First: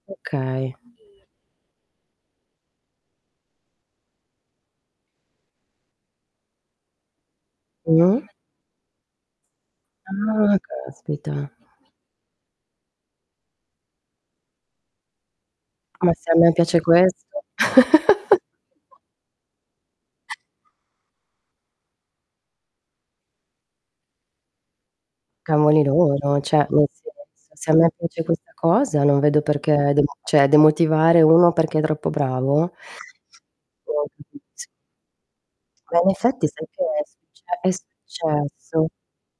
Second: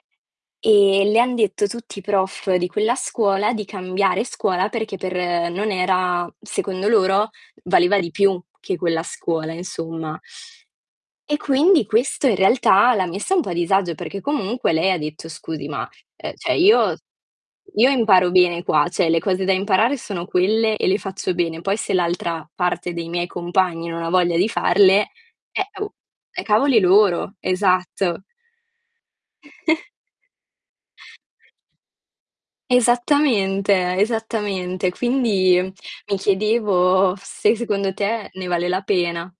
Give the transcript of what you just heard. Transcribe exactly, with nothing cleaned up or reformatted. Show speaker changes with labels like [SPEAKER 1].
[SPEAKER 1] Okay.
[SPEAKER 2] Ehm, le han detto tutti i prof di quella scuola di cambiare scuola perché per non era secondo loro valeva di
[SPEAKER 1] Mh.
[SPEAKER 2] più che quella scuola, insomma.
[SPEAKER 1] Ah, caspita.
[SPEAKER 2] E quindi questo, in realtà, l'ha messa un po' a disagio perché, comunque, lei ha detto: "Scusi, ma,
[SPEAKER 1] Ma
[SPEAKER 2] uhm,
[SPEAKER 1] se a me
[SPEAKER 2] ceh,
[SPEAKER 1] piace
[SPEAKER 2] io
[SPEAKER 1] questo.
[SPEAKER 2] io imparo bene qua, ceh, le cose da imparare sono quelle e le faccio bene, poi se l'altra parte dei miei compagni non ha voglia di farle, eh,
[SPEAKER 1] Cavoli
[SPEAKER 2] oh,
[SPEAKER 1] loro,
[SPEAKER 2] è
[SPEAKER 1] ceh,
[SPEAKER 2] cavoli
[SPEAKER 1] nel senso
[SPEAKER 2] loro."
[SPEAKER 1] se a me
[SPEAKER 2] Esatto.
[SPEAKER 1] piace questa cosa non vedo perché demo ceh, demotivare uno perché è troppo bravo.
[SPEAKER 2] Esattamente,
[SPEAKER 1] [unintelligible]
[SPEAKER 2] esattamente. Quindi, mhmm,
[SPEAKER 1] Ma, in
[SPEAKER 2] mi
[SPEAKER 1] effetti, sai che è
[SPEAKER 2] chiedevo se
[SPEAKER 1] succe è
[SPEAKER 2] secondo te ne vale la
[SPEAKER 1] successo.
[SPEAKER 2] pena.